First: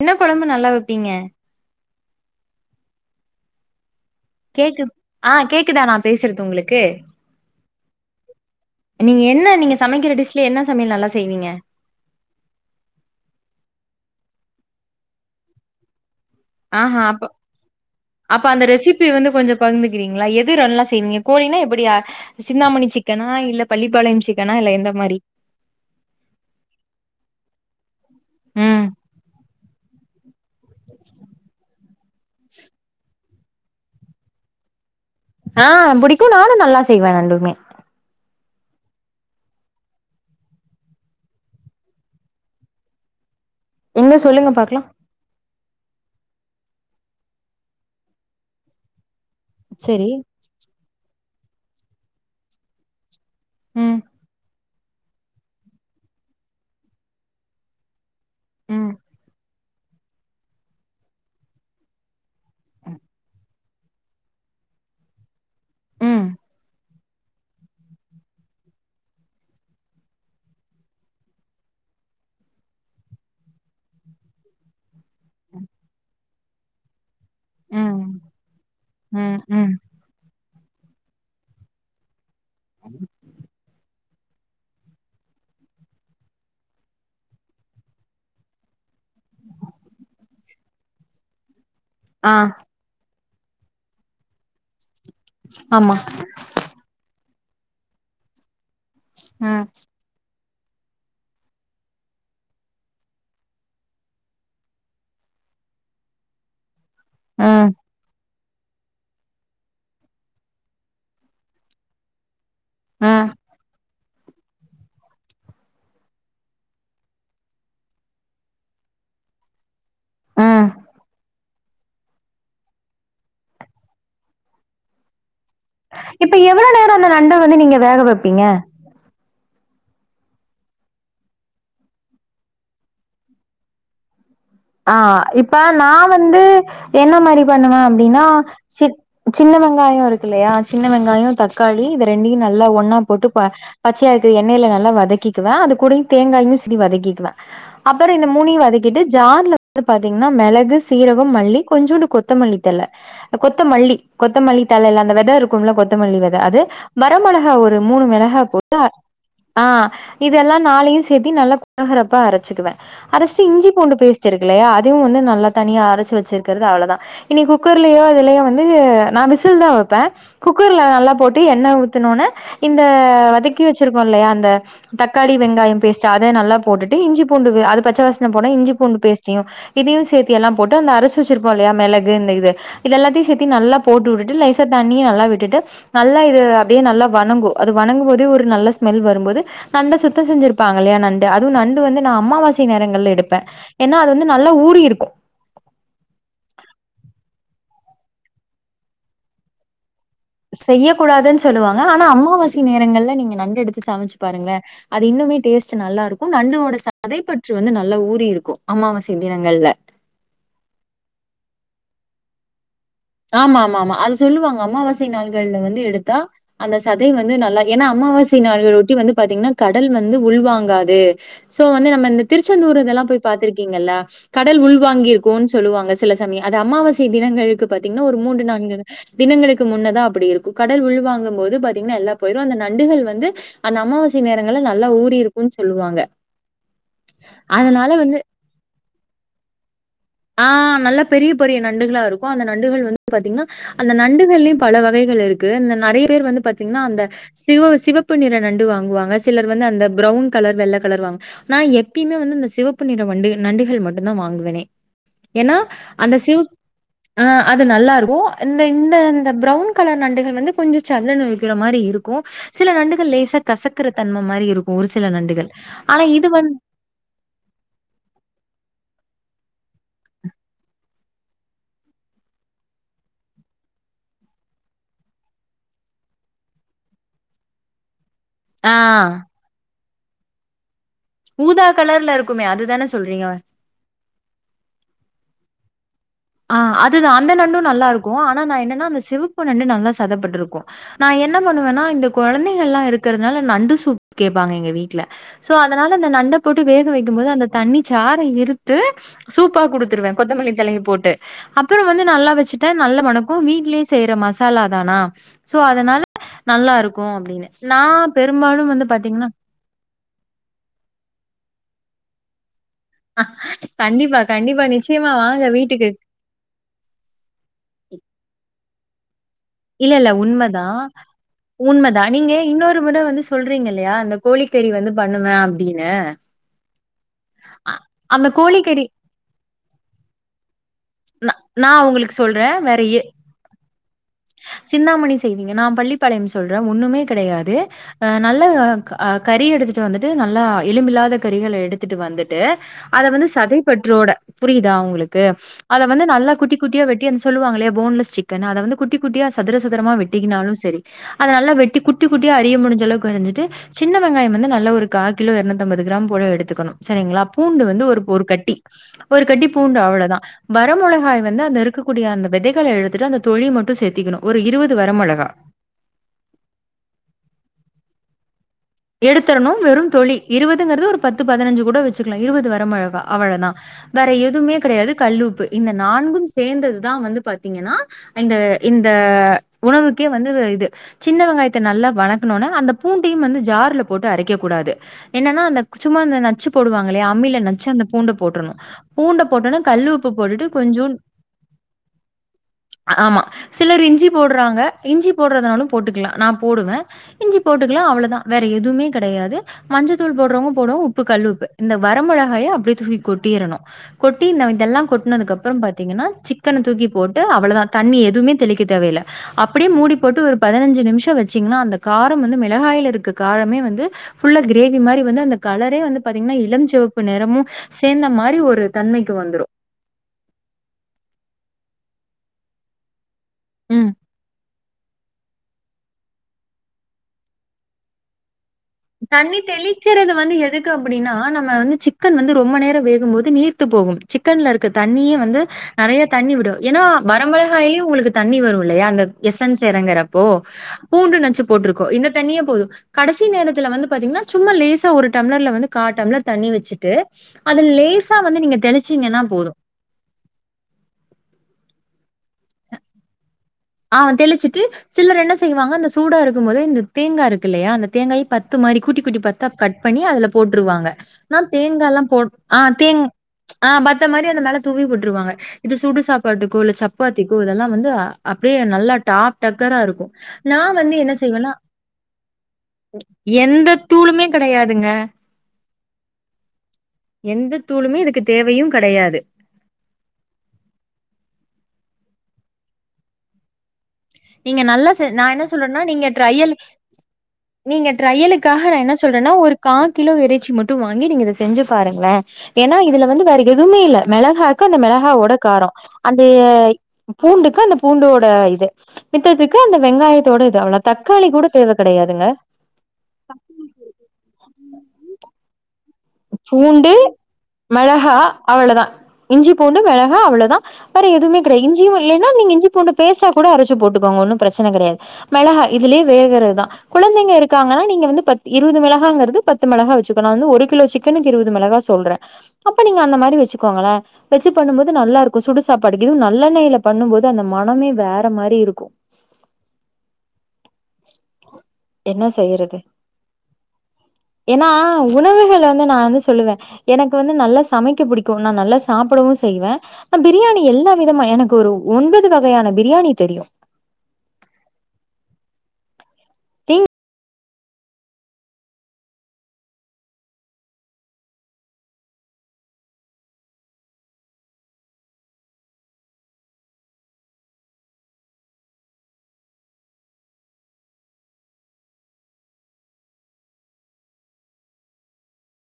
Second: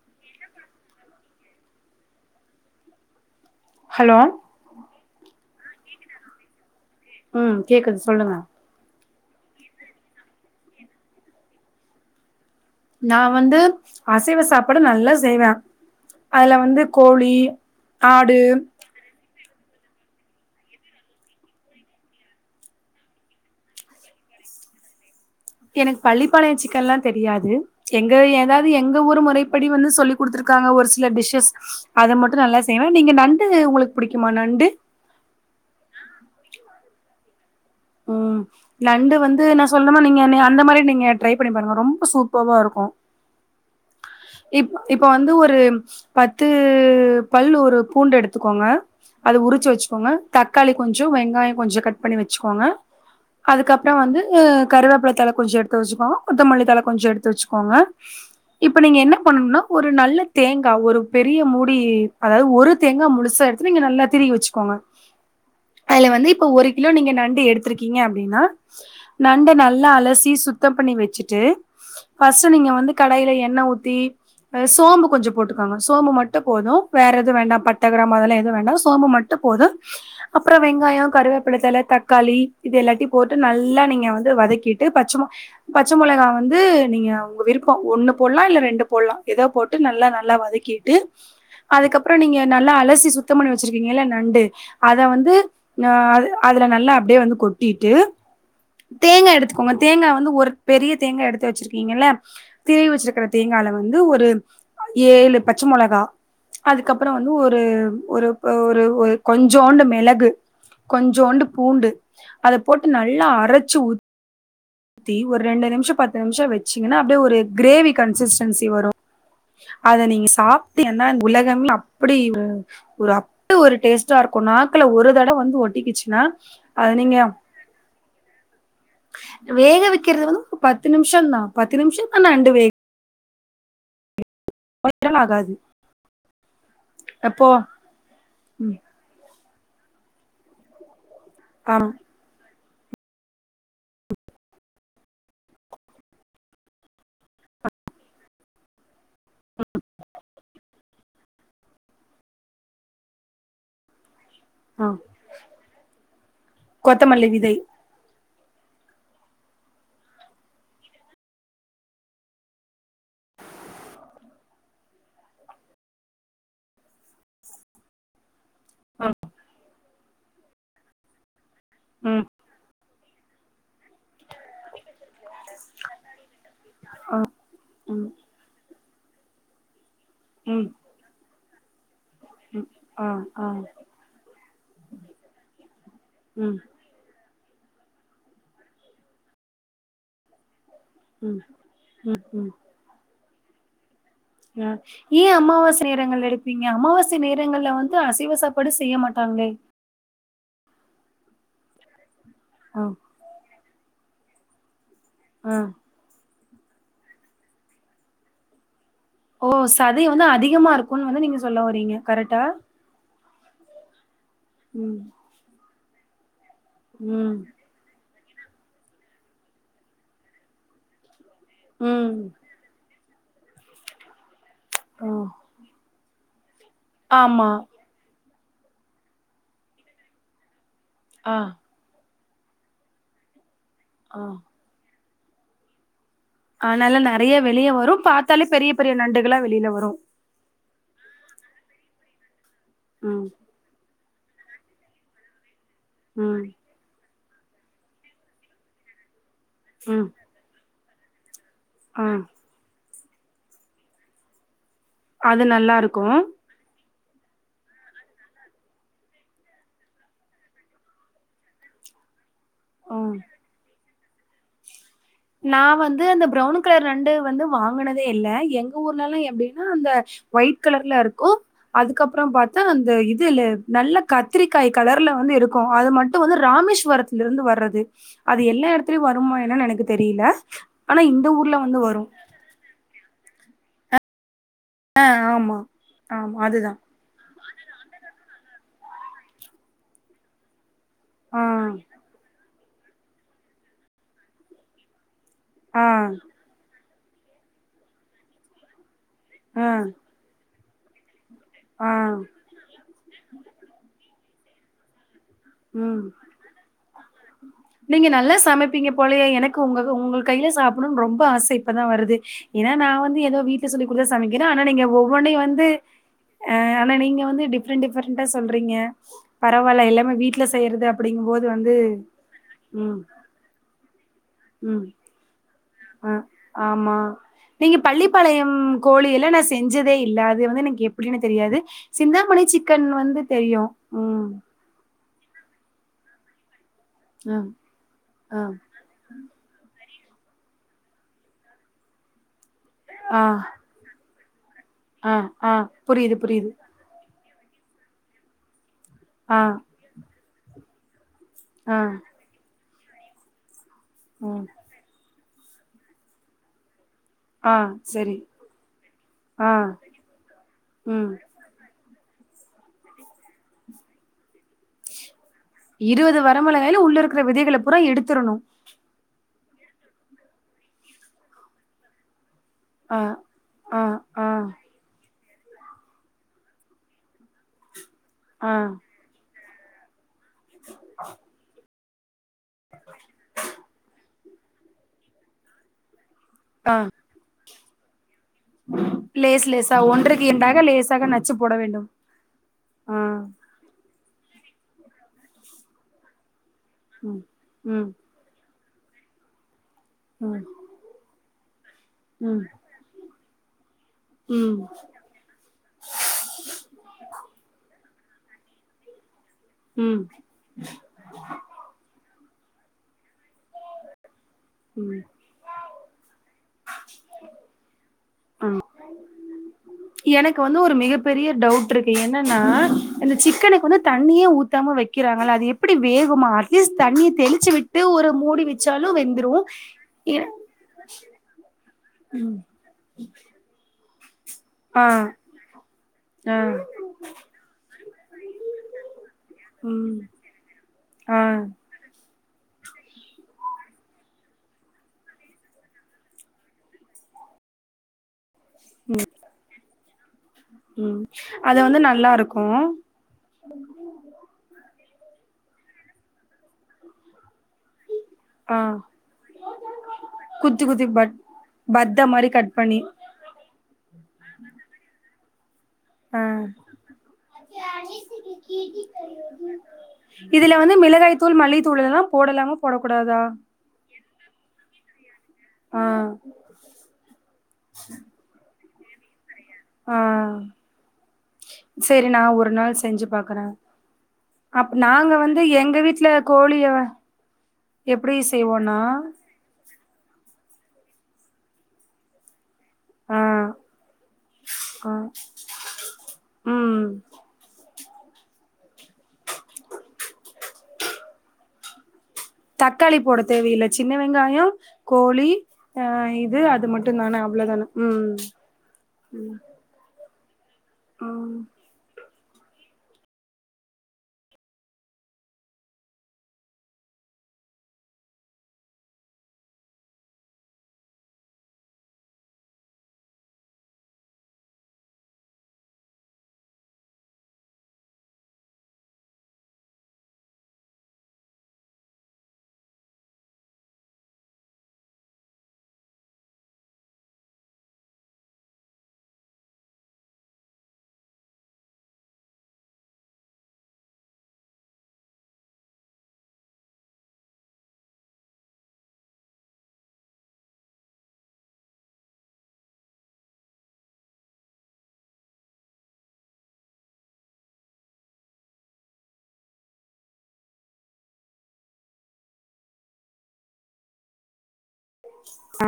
இன்னா கொழம்பு நல்லா வெப்பீங்க ஹலோ கேக்குத் அ கேக்குதா நா பேசுற்து உங்களுக்கு ம் கேக்குது சொல்லுங்க நீங்க என்ன நீங்க சமைக்கிற டிஷ்ல என்ன சமையல் நல்லா செய்வீங்க நா வந்து அசைவ சாப்பாடு நல்லா செய்வ அத்ல வந்து ஆஹா அப்ப கோழி ஆடு பகுந்துக்கிறீங்ளா எது நல்லா செய்வீங்க கோழினா எப்படியா சிந்தாமணி சிக்கனா இல்ல பள்ளிப்பாளையம் சிக்கனா இல்ல எந்த மாரி எனக்கு பள்ளிப்பாளையம் சிக்கன்ல்லா தெரியாது எங்க ஏதாவது ம் எங்க ஊர் முறைப்படி வந்து சொல்லிக் குடுத்துருக்காங்க ஒரு சில டிஷ்ஷஸ் அத மட்டு நல்லா செய்வே நீங்க நண்டு உங்களுக்கு புடிக்குமா நண்டு ஆ புடிக்கும் நானு நல்லா செய்வே நண்டுமே ம் நண்டு வந்து நா சொல்லணு நீங்க என்னய அந்த மாரி நீங்க ட்ரை பண்ணி பாருங்க ரொம்ப சூப்பவ்வா இருக்கும் எங்க சொல்லுங்க இப் பாக்கலா இப்ப வந்து ஒரு பத்து பல் ஒரு பூண்டு எடுத்துக்கோங்க அத உருச்சு செரி வச்சுக்கோங்க தக்காளி கொஞ்சோ வெங்காயோ கொஞ்ச கட் பண்ணி வச்சுக்கோங்க அதுக்கப்புற ம் வந்து அ கருவேப்பில தழ கொஞ்ச எடுத்து வச்சுகோங்க கொத்தமல்லிதழ கொஞ்ச எடுத்து வச்சுகோங்க இப்ப ம் நீங்க என்ன பண்ணனுனா ஒரு நல்ல தேங்கா ஒரு பெரிய மூடி அதாவது ஒரு தேங்கா முழுசா எடுத் நீங்க நல்லா திரிகி வச்சுகோங்க அதுல ம் வந்து இப்ப ஒரு கிலோ நீங்க நண்டு டு எடுத்துருக்கீங்க அப்டினா நண்ட நல்லா அலசி சுத்தம் பண்ணி வச்சுட்டு ஃபஸ்ட்டு நீங்க வந்து கடாயில எண்ணெ ஊத்தி சோம்பு கொஞ்சம் போட்டுக்காங்க சோம்பு மட்டு போது வேற எத் துவு வேண்டா பட்ட ம் கிராம்பு அதெல்லா எதுவு வேண்டா சோம்பு மட்டு ம் ம் போதும் அப்றொ வெங்காயோ கருவேப்பலத்தழ தக் காளி இது எல்லாட்டியு போட்டு நல்லா நீங்க வந் து வதக்கிட்டு பச்ச மொ பச்ச மொளகா வந்து நீங்க உங்க விருப்பம் ஒன்னு போடலா இல்ல ரெண்டு போடலா எதோ போட்டு நல்லா நல்லா வதக்கிட்டு அதுக்கப்புறோ ஆ நீங்க நல்லா அலசி சுத்தம் பண்ணி வச்சிருக்கீங்ல்ல நண்டு அத வந்து ஆ ஆமா அதுல நல்லா அப்டியே வந்து கொட்டிட்டு தேங்கா ம் எடுத்துகோங்க தேங்கா வந்து ஒரு பெரிய தேங்கா எடுத்து வச்சிருக்கீங்கல்ல திரிவி வச்சிருக்கிற தேங்கால வந்து ஒரு ஏழு பச்ச மொளகா அதுக்கப்பறோ வந்து ஒரு ம் ஒரு ஒரு ஒரு கொஞ்சோண்டு மிளகு கொஞ்சோண்டு பூண்டு அதப்போட்டு ம் நல்லா அரச்சு ஊத் தி ஒரு ரெண்டு நிம்ஷோ பத்து நிம்ஷோ வச்சீங்கனா அப்டியே ஒரு கிரேவி கன்சிஸ்டன்சி வரு அத நீங்க ம் சாப்ட்டு என்ன உலகம்லாம் அப்டி ஒரு ஒரு அப்டி ஒரு டேஸ்ட்டா இருக்கு நாக்ல ஒரு தடவ வந் இப்ப எவ்ளோ நேரோ அந்த நண்ட வந்து நீங்க வேக வப்பீங்க வேக வைக்கிறது வந்து பத்து நிம்ஷோம் தா பத்து நிம்ஷோம் அந்த நண்டு வேக் அ நாள் ஆகாது இப்ப நா வந்து என்ன மாரி எப்போ பண்ணுவே அப்டின்னா ம், சிட் சின்ன வெங்காயோ இருக்குல்லையா சின்ன வெங்காயோ தக்காளி ஆமா இது ரெண்டையு நல் எல்லா ஒன்னா போட்டு ப பச்சையா இருக்குற எண்ணெயில நல்லா வதக்கிக்குவே அது கூடயு தேங்காயு செரி வதக்கிக்குவே அப்பறோம இந்த மூணையும் வதக்கிட்டு ஜார்ல வந்து பாத்தீங்கஃன்னா மெளகு சீரகோ மல்லி கொஞ்சோன்டு கொத்தமல்லிதழ கொத்தமல்லி கொத்தமல்லி தழ ஆ இல்ல அந்த வெத இருக்கும்ல கொத்தமல்லி வெத அது வர கொத்தமல்லி விதை மொளகா ஒரு மூணு மெளகா போட் த ஆ இதெல்லா நாலையு சேத்தி நல்லா குலகரப்பா அரச்சுக்குவே அரச்டு இஞ்சி புண்டு பே பேஸ்டு இருக்குல்லயா அதுவு வந்து நல்லா தனியா அரச்சு வச்சிருக்றது அவ்ளோதா இனி குக்கர்லயோ இதுலயோ வந்து ந்து நா விசில் தா வைப்பே குக்கர்ல நல்லா போட் டு என்ன ம் ஊத்துனோன இந்த வதக்கி வச்சுருக் கோல்லயா அந்த தக்காளி வெங்காயோ பேஸ்ட் அத நல்லா போட்டு இஞ்சி பூண்டு அது பச்ச ம் வசன போன இஞ்சி பூ ண்டு பேஸ்ட்யு இதுயு சேத்தி எல்லா ம் போட்டு அந்த அரச்சு வச்சுருகோம்ல்லயா மெளகு இந்த இது இது ஆ எல்லாத்தையு சேத்து ஆ நல்லா போட்டு விட்டுட்டு லேசா தண்ணிய நல்லா விட்டுட்டு நல்லா இது ம் அப்டியே நல்லா வணங்கு அது வணங்கும் போது ஒரு நல்ல ஸ்மெல் வரும்போது நல்லா சுத்தோ செஞ்சுருப் இருப்பாங்கல்லையா நண்டு ம் அதுவு நண்டு வந்து நா அம்மாவாசை நேரங்கள்ல எடுப்ப அ ஏ அம்மாவாசை நேரங்கள்ல எடுப்பீங்க அம்மாவாசை நேர ங்கள்ல வந்து அசைவ சாப்பாடு செய்ய மாட்டாங்களே செய்ய கூடாதுன் சொல்லுவாங்க ஆனா அம்மாவாசை ஆ நேரங்கள்ல நீங்க நண்டு எடுத்து சமச்சு பாருங்ளே அது இன்னுமே ஆ டேஸ்ட்டு நல்லா இருக்கு நண்டோட சதைப்பற்று வந்து நல்லா ஊறி இருக்கு அம்மாவாச ஓ சதை வந்து அதிகமா இருக்குன்னு வந்து நீங்க சொல்லவறீங்க கரெக்டா ஆமா ஆமா ஆமா அது சொல்லுவாங்க ம் அம்மாவாசை நாள்கள்ல வந்து எடுத்தா அந்த சதை வந்து ம் நல்லா ஏன்னா அம்மாவாசை நாளொட்டி வந்து பாத்தீங்கன்னா கடல் வந்து உள்வாங்காது சோ வந்து நம்ம ம் இந்த திருச்செந்தூர் இதெல்லா போய் பாத்திருக்கீங்கல்ல கடல் ஓ உள்வாங்கிருக்குன்னு சொல்லுவாங்க சில சமயம். அது அம்மாவாசை ஆமா தினங்களுக்கு பாத்தீங்கன்னா ஒரு மூன்று நான்கு தினங்களுக்கு முன்னதா அப்படி இருக்கு கடல் ஆ உள்வாங்கும் போது பாத்தீங்கன்னா எல்லா போயுறு அந்த நண்டுகள் வந்து அந்த ஆ அம்மாவாசை நேரங்கல நல்லா ஊரி க்குன்னு சொல்லுவாங்க அனால நிறைய வெளிய அதனால வரு வந்து பாத்தாலே பெரிய பெரிய நண்டுகளா வெளில வரு ஆ நல்லா பெரிய பெரிய நண்டுகளா இருக்கு அந்த நண்டுகள் வந்து ம் பாத்தீங்கன்னா அந்த நண்டுகள்லயு பல வகைகள் இருக்கு இந்த நறைய பேர் ம் வந்து பாத்தீங்கன்னா அந்த சிவ சிவப்பு நிற நண்டு வாங்குவாங்க சிலர் வந்து அந்த ம் ப்ரவுன் கலர் வெள்ள கலர் வாங்க நா ஆ எப்பியுமே வந்து இந்த சிவப்பு நிற வண்டு நண்டுகள் மட்டுதா வாங்குவனே அது ஏன்னா நல்லாருக்கு. அந்த சிவப் ஆ அது நல்லா இருக்கு இந்த இந்த இந்த ப்ரவுன் கலர் நண்டுகள் வந்து கொஞ்சோ சல்லுனு இழுக்கிற மாரி இரு க்கு சில நண்டுகள் ம். லேசா கசக்குற தன்ம மாரி இருக்கு நா வந்து அந்த ப்ரவுனு கலர் நண்டு வந்து வாங்குனதே இல்ல எங்க ஊர்ல எல்லா எப் அந்த ஒயிட் கலர்ல இருக்கு அதுக்கப்புறம் பாத்தா அந்த இது நல்ல கத்திரிக்க ய் கலர்ல வந்து இருக்கு அது மட்டு வந்து ராமேஸ்வரத்ல இருந்து வர்றது அது எல்லா ஆ இடத்துலயு வருமா என்னனு எனக்கு தெரிய்ல ஊதா கலர்லருக்குமே அதுதானே சொல்றீங்க அ ஆமா ஆமா ஆ அதுதான். அதுதா அந்த நண்டு நல்லாருக்கு ஆனா நா என்னன்னா அந்த சிவப்பு நண்டு நல்லா சதப்பட்ருக்கு நா என்ன ஆ, பண்ணுவேன்னா இந்த குழந்தைகள்ல்லா இருக்கறதுனால நண்டு சூப் கேப்பாங்க எங்க வீட்ல சோ ஆ, அதனால அந்த நண்ட போட்டு வேக வைக்கும் போது அந்த தண்ணி சார இறுத்து சூப்பா ஆ, குடுத்துருவே கொத்தமல்லி தழைய போட்டு அப்புற ஆ, வந்து நல்லா வெச்சுட்டா நல்ல மணக்கு வீட்லே செய்ற மசாலா தானா சோ அதனால ம். நல்லாருக்கும் அப்படின்னு. நீங்க நான் நல்லா பெரும்பாலும் வந்து சமைப்பீங்க போலயே பாத்தீங்கன்னா எனக்கு உங்க உங்கள் கையில சாப்புடணும்னு ரொம்ப ஆசை இப்பதா வருது ஏனா நா வந்து எதோ வீட்ல சொல்லி கொடுத்த கண்டிப்பா, சமைக்கிறே ஆனா கண்டிப்பா. நீங்க நிச்சயமா ஒவ்வொன்னையு வாங்க வந்து வீட்டுக்கு. ஆ ஆனா நீங்க வந்து டிஃபரெண்ட் டிஃபரெண்டா சொல்றீங்க பரவால்ல எல்லாமே வீட் தா உண்மதா நீங்க இன்னொரு ம், முறை வந்து சொல்றீங்கல்லையா அந்த கோழிக்கறி ம். வந்து பண்ணுவே அ ஆமா அ நீங்க அந்த பள்ளிப்பாளையம் கோழிக்கறி கோழில்ல நா செஞ்சதே இல்ல அது வந்து எனக் எப்டின்னு நா தெரியாது நான் உங்களுக்கு சிந்தாமணி சொல்றேன். வேற சிக்கன் எ வந்து தெரியு சிந்தாமணி செய்வீங்க நா பள்ளிப்பாளையம் சொல் றே ஒண்ணுமே அ, கெடையாது அ நல்ல அ கறி எடுத்து வந்துட்டு நல்லா எலும்பில்லாத கறிகள எடுத்துட்டு வந்துட்டு அத ஆ, வந்து சதைப்பற்றோட புரியுதா ஆ, உங்களுக்கு ஆ. அத வந்து புரியுது, நல்லா புரியுது. குட்டி குட்டியா வெட்டி அந்த சொல்லுவாங்கல்லையா போன்லெஸ் சிக்கன் அத வந்து குட்டி குட்டியா ஆ, சதுர சதரமா வெட்டிக்கினாலு செரி அத நல்லா ஆ, வெட்டி குட்டி குட்டியா அறிய முடிஞ்ச அளவுக்கு அரிஞ்சிட்டு சின்ன வெங்காயம் ம். வந்து நல்லா ஒரு கா கிலோ இருநூத்தம்பது கிராம் போல எடுத்துக்கணு சரிங்களா ஆ, பூண்டு வந்து ஒரு சரி. ஒரு கட்டி ஒரு கட்டி ஆ, பூண்டு அவ்வளதா வர ம். மொளகாய் வந்து அந்த இருக்கு கூடிய அந்த வெதைகள எழுத்துட்டு அந்த தொளி மட்டு சேத்திக்கணு ஒரு இருவது வரமொளகா இருவது வரமிளகாய்ல உள்ள இருக்குற விதைகளை பூரா எடுத்துரணு எடுத்துரணு வெறு தொளி இருபதுங்கிறது ஒரு பத்து பதினஞ்சு கூட வெச்சுக்கலா இருவது வர ஆ மிளகா அவ்வளதா ஆ வேற ஆ எதுமே கெடையாது கல் உப் ப்பு இந்த நான்கும் சேந்ததுதா வந்து பாத்தீங்கன்னா இந்த ஆ இந்த உணவு க்கே வந்து இது சின்ன வெங்காயத்தை நல்லா வணக்கனோனே அந்த பூண்டையும் வந்து ஜார்ல போட்டு அரைக்கக் கூடாது என்னன்னா அந்த சும்மா அந்த நச்சு ஆ போடுவாங்கல்லையா அம்மில நச்சு அந்த பூண்ட போட்ரணு பூண்ட லேஸ் போட்டொன்னே லேசா கல்லு உப்பு ஒன்றுக்கு போட்டுட்டு இரண்டாக கொஞ்சூன் லேசாக நச்சு போட வேண்டும் ஆ ஆமா சிலரிஞ்சி போடுறாங்க இஞ்சி போடுறதுனாலு போட்டுக்கலா நா போடுவ ம் இஞ்சி போட்டுக்லா ம் அவ்ளதா எதுமே கடையாது மஞ்ச தூள் ம் போடுறவங்க போடுவாங்க உப்பு கல்லுப்பு இந்த ம் வரமொளஹாய அப்டே தூக்கி கொட் ட்டீரனு கொட்டி இந்த ம் இதல்லா கொட்னதுக்ப்றம் பாத்தீங்கன்னா சிக்கன தூக்கி போட்டு அவ்வளதா தண்ணி எத் துமே தெளிக்க தேவயில்ல அப்டியே மூடி ம் போட்டு ஒரு பதினஞ்சு நிம்ஷோ வெச்சீங்கன்னா அந்த கார் ரம் வந்து மிளஹாயில இருக்க காரமே வந்து ஃபுல்ல கிரேவி மாரி ம் வந்து அந்த கலரே வந்து பாத்தீங்கன்னா இளம்ச்சிவப்பு நேரமுநசேர்ந்த மாரி ஒரு தன்மைக்கு வந்துரு எனக்கு வந்து ஒரு மிகப் பெரிய டவுட் டு என்னன்னா இந்த சிக்கனுக்கு வந்து ம். தண்ணியே ஊத்தாம வெக்கிறாங்கல்ல அது எப் ப்டி வேகுமா அட்லீஸ்ட் தண்ணிய தெளிச்சு விட்டு ஒரு மூடி வெச்சாலு வந்துரு தண்ணி தெளிக்கிறது வந்து எதுக்கு அப்படின்னா நம்ம வந்து சிக்கன் வந்து ரொம்ப நேரோ வேகும்போது நீர்த்து போகு சிக்கன்ல இருக்க ஆ தண்ணியே வந்து நறைய தண்ணி ஆ விடு ஏன்னா வரமளஹாயே உங்களுக்கு தண்ணி வருல்லையா அந்த எசன்ஸ் ம் எரங்கறப்போ ஆ பூண்டு நச்சு போட்ருக்கோ இந்த தண்ணியே போது கடசி நேரத் துல வந்து பாத்தீங்கன்னா சும்மா லேசா ஒரு டம்ளர்ல வந்து கா டம்ளர் தண்ணி வச்சிட்டு அது லேசா வந்து நீங்க தெளிச்சீங்கன்னா போது ம் அது வந்து நல்லாருக்கு ஆ தெளிச்சுட்டு சிலர் என்ன செய்வாங்க அந்த சூடா இருக்கும் போதே இந்த தேங்கா இருக் கில்லையா அந்த தேங்காயு ஆ பத்து மாரி கூட்டி கூட்டி பத்தா கட் பண்ணி அதுல குத்தி குத்தி போட்ருவாங்கா பட் நா தேங்காலா பத்த மாரி போட் கட் ஆஹ் பண்ணி தேங்க் ஆஹ் பத்த மாரி அந்த மேல தூவி போட்ருவாங்க இது சுடு ஆ சாப்பாட்டுக்கோ இல்ல சப்பாத்திக்கோ இதெல்லா வந்து அ டியே நல்லா டாப் டக்கரா இருக்கு இதுல நா வந்து என்ன மிளகாய் தூள் செய்வனா மல்லித்தூள் எல்லா போடலாமா என் போடக்கூடாதா எந்த தூளுமே கடையாதுங்க ஆஹ் எந்த தூளுமே இதுக்கு தேவயும் கடையாது ஆஹ் சரி நா ஒரு நாள் செஞ்சு பாக்குற நீங்க நல்லா செ நா என்ன சொல்றன்னா நீங்க ட்ரையலு கோழிய நீங்க எப்டி ட்ரையலுக்காஹ நா செய்வோனா என்ன சொல்றனா ஒரு கா கிலோ இறைச்சி மட் டு வாங்கி நீங்க இத செஞ்சு பாருங்ளே ஏன்னா இதுல ஆ வந்து வேற எதுவுமே இல்ல மெளஹாக்கு அந்த ஆ மெளஹாவோட காரோ அந்த ம் பூண்டுக்கு அந்த பூண்டோட இது மித்ததுக்கு அந்த வெங்காயத்தோட இது அவ்ளா தக்காளி கூட தேவ கடையாத் தக்காளி போட தேவயில்ல சின்ன வெங்காயோ கோழி ஆ இது அது பூண்டு மட்டுந்தான அவ்ளோதான மெளஹா ம் அவ்வளதா இஞ்சி பூண்டு மெளஹா அவ்வளதா பற ம் எதுமே கட இஞ்சியுமே இல்லேனா நீங்க இஞ்சி பூண்டு பேஸ்டா கூட அரச்சு போட்டுக்கோங்க ஒன்னு ப்ரெச்சன கடையாது மெளஹா இதுலே‌ வேகறதுதா கொழந்தைங்க இருக்காங்கன்னா நீங்க வந்து பத் இருவது மெளஹாங்கிறது பத்து மெளஹா வெச்சுக்கனு நா வந்து ஒரு கிலோ சிக்கனுக்கு இருவது மெளஹா சொல்ற அப்ப நீங்க அந்த மாரி வெச்சுக்கோங்களே வெச்சு பண்ணும்போது நல்லா இருக்கு சுடுசா ப்பாடுக்கு இன்னு நல்லெண்ணைல பண்ணும்போது அந்த மனமே வேற மாரி இருக்கு என்ன செய்யறது ஏனா உணவுஹள் வந்து நா வந்து சொல்லுவ எனக்கு வந்து நல்லா சமைக்க புடிக்கு நா நல்லா சாப்படவு செய்வ அ பிரியாணி எல்லா விதமா எனக்கு ஒரு ஒன்பது வகையான பிரியாணி தெரியு நீங்க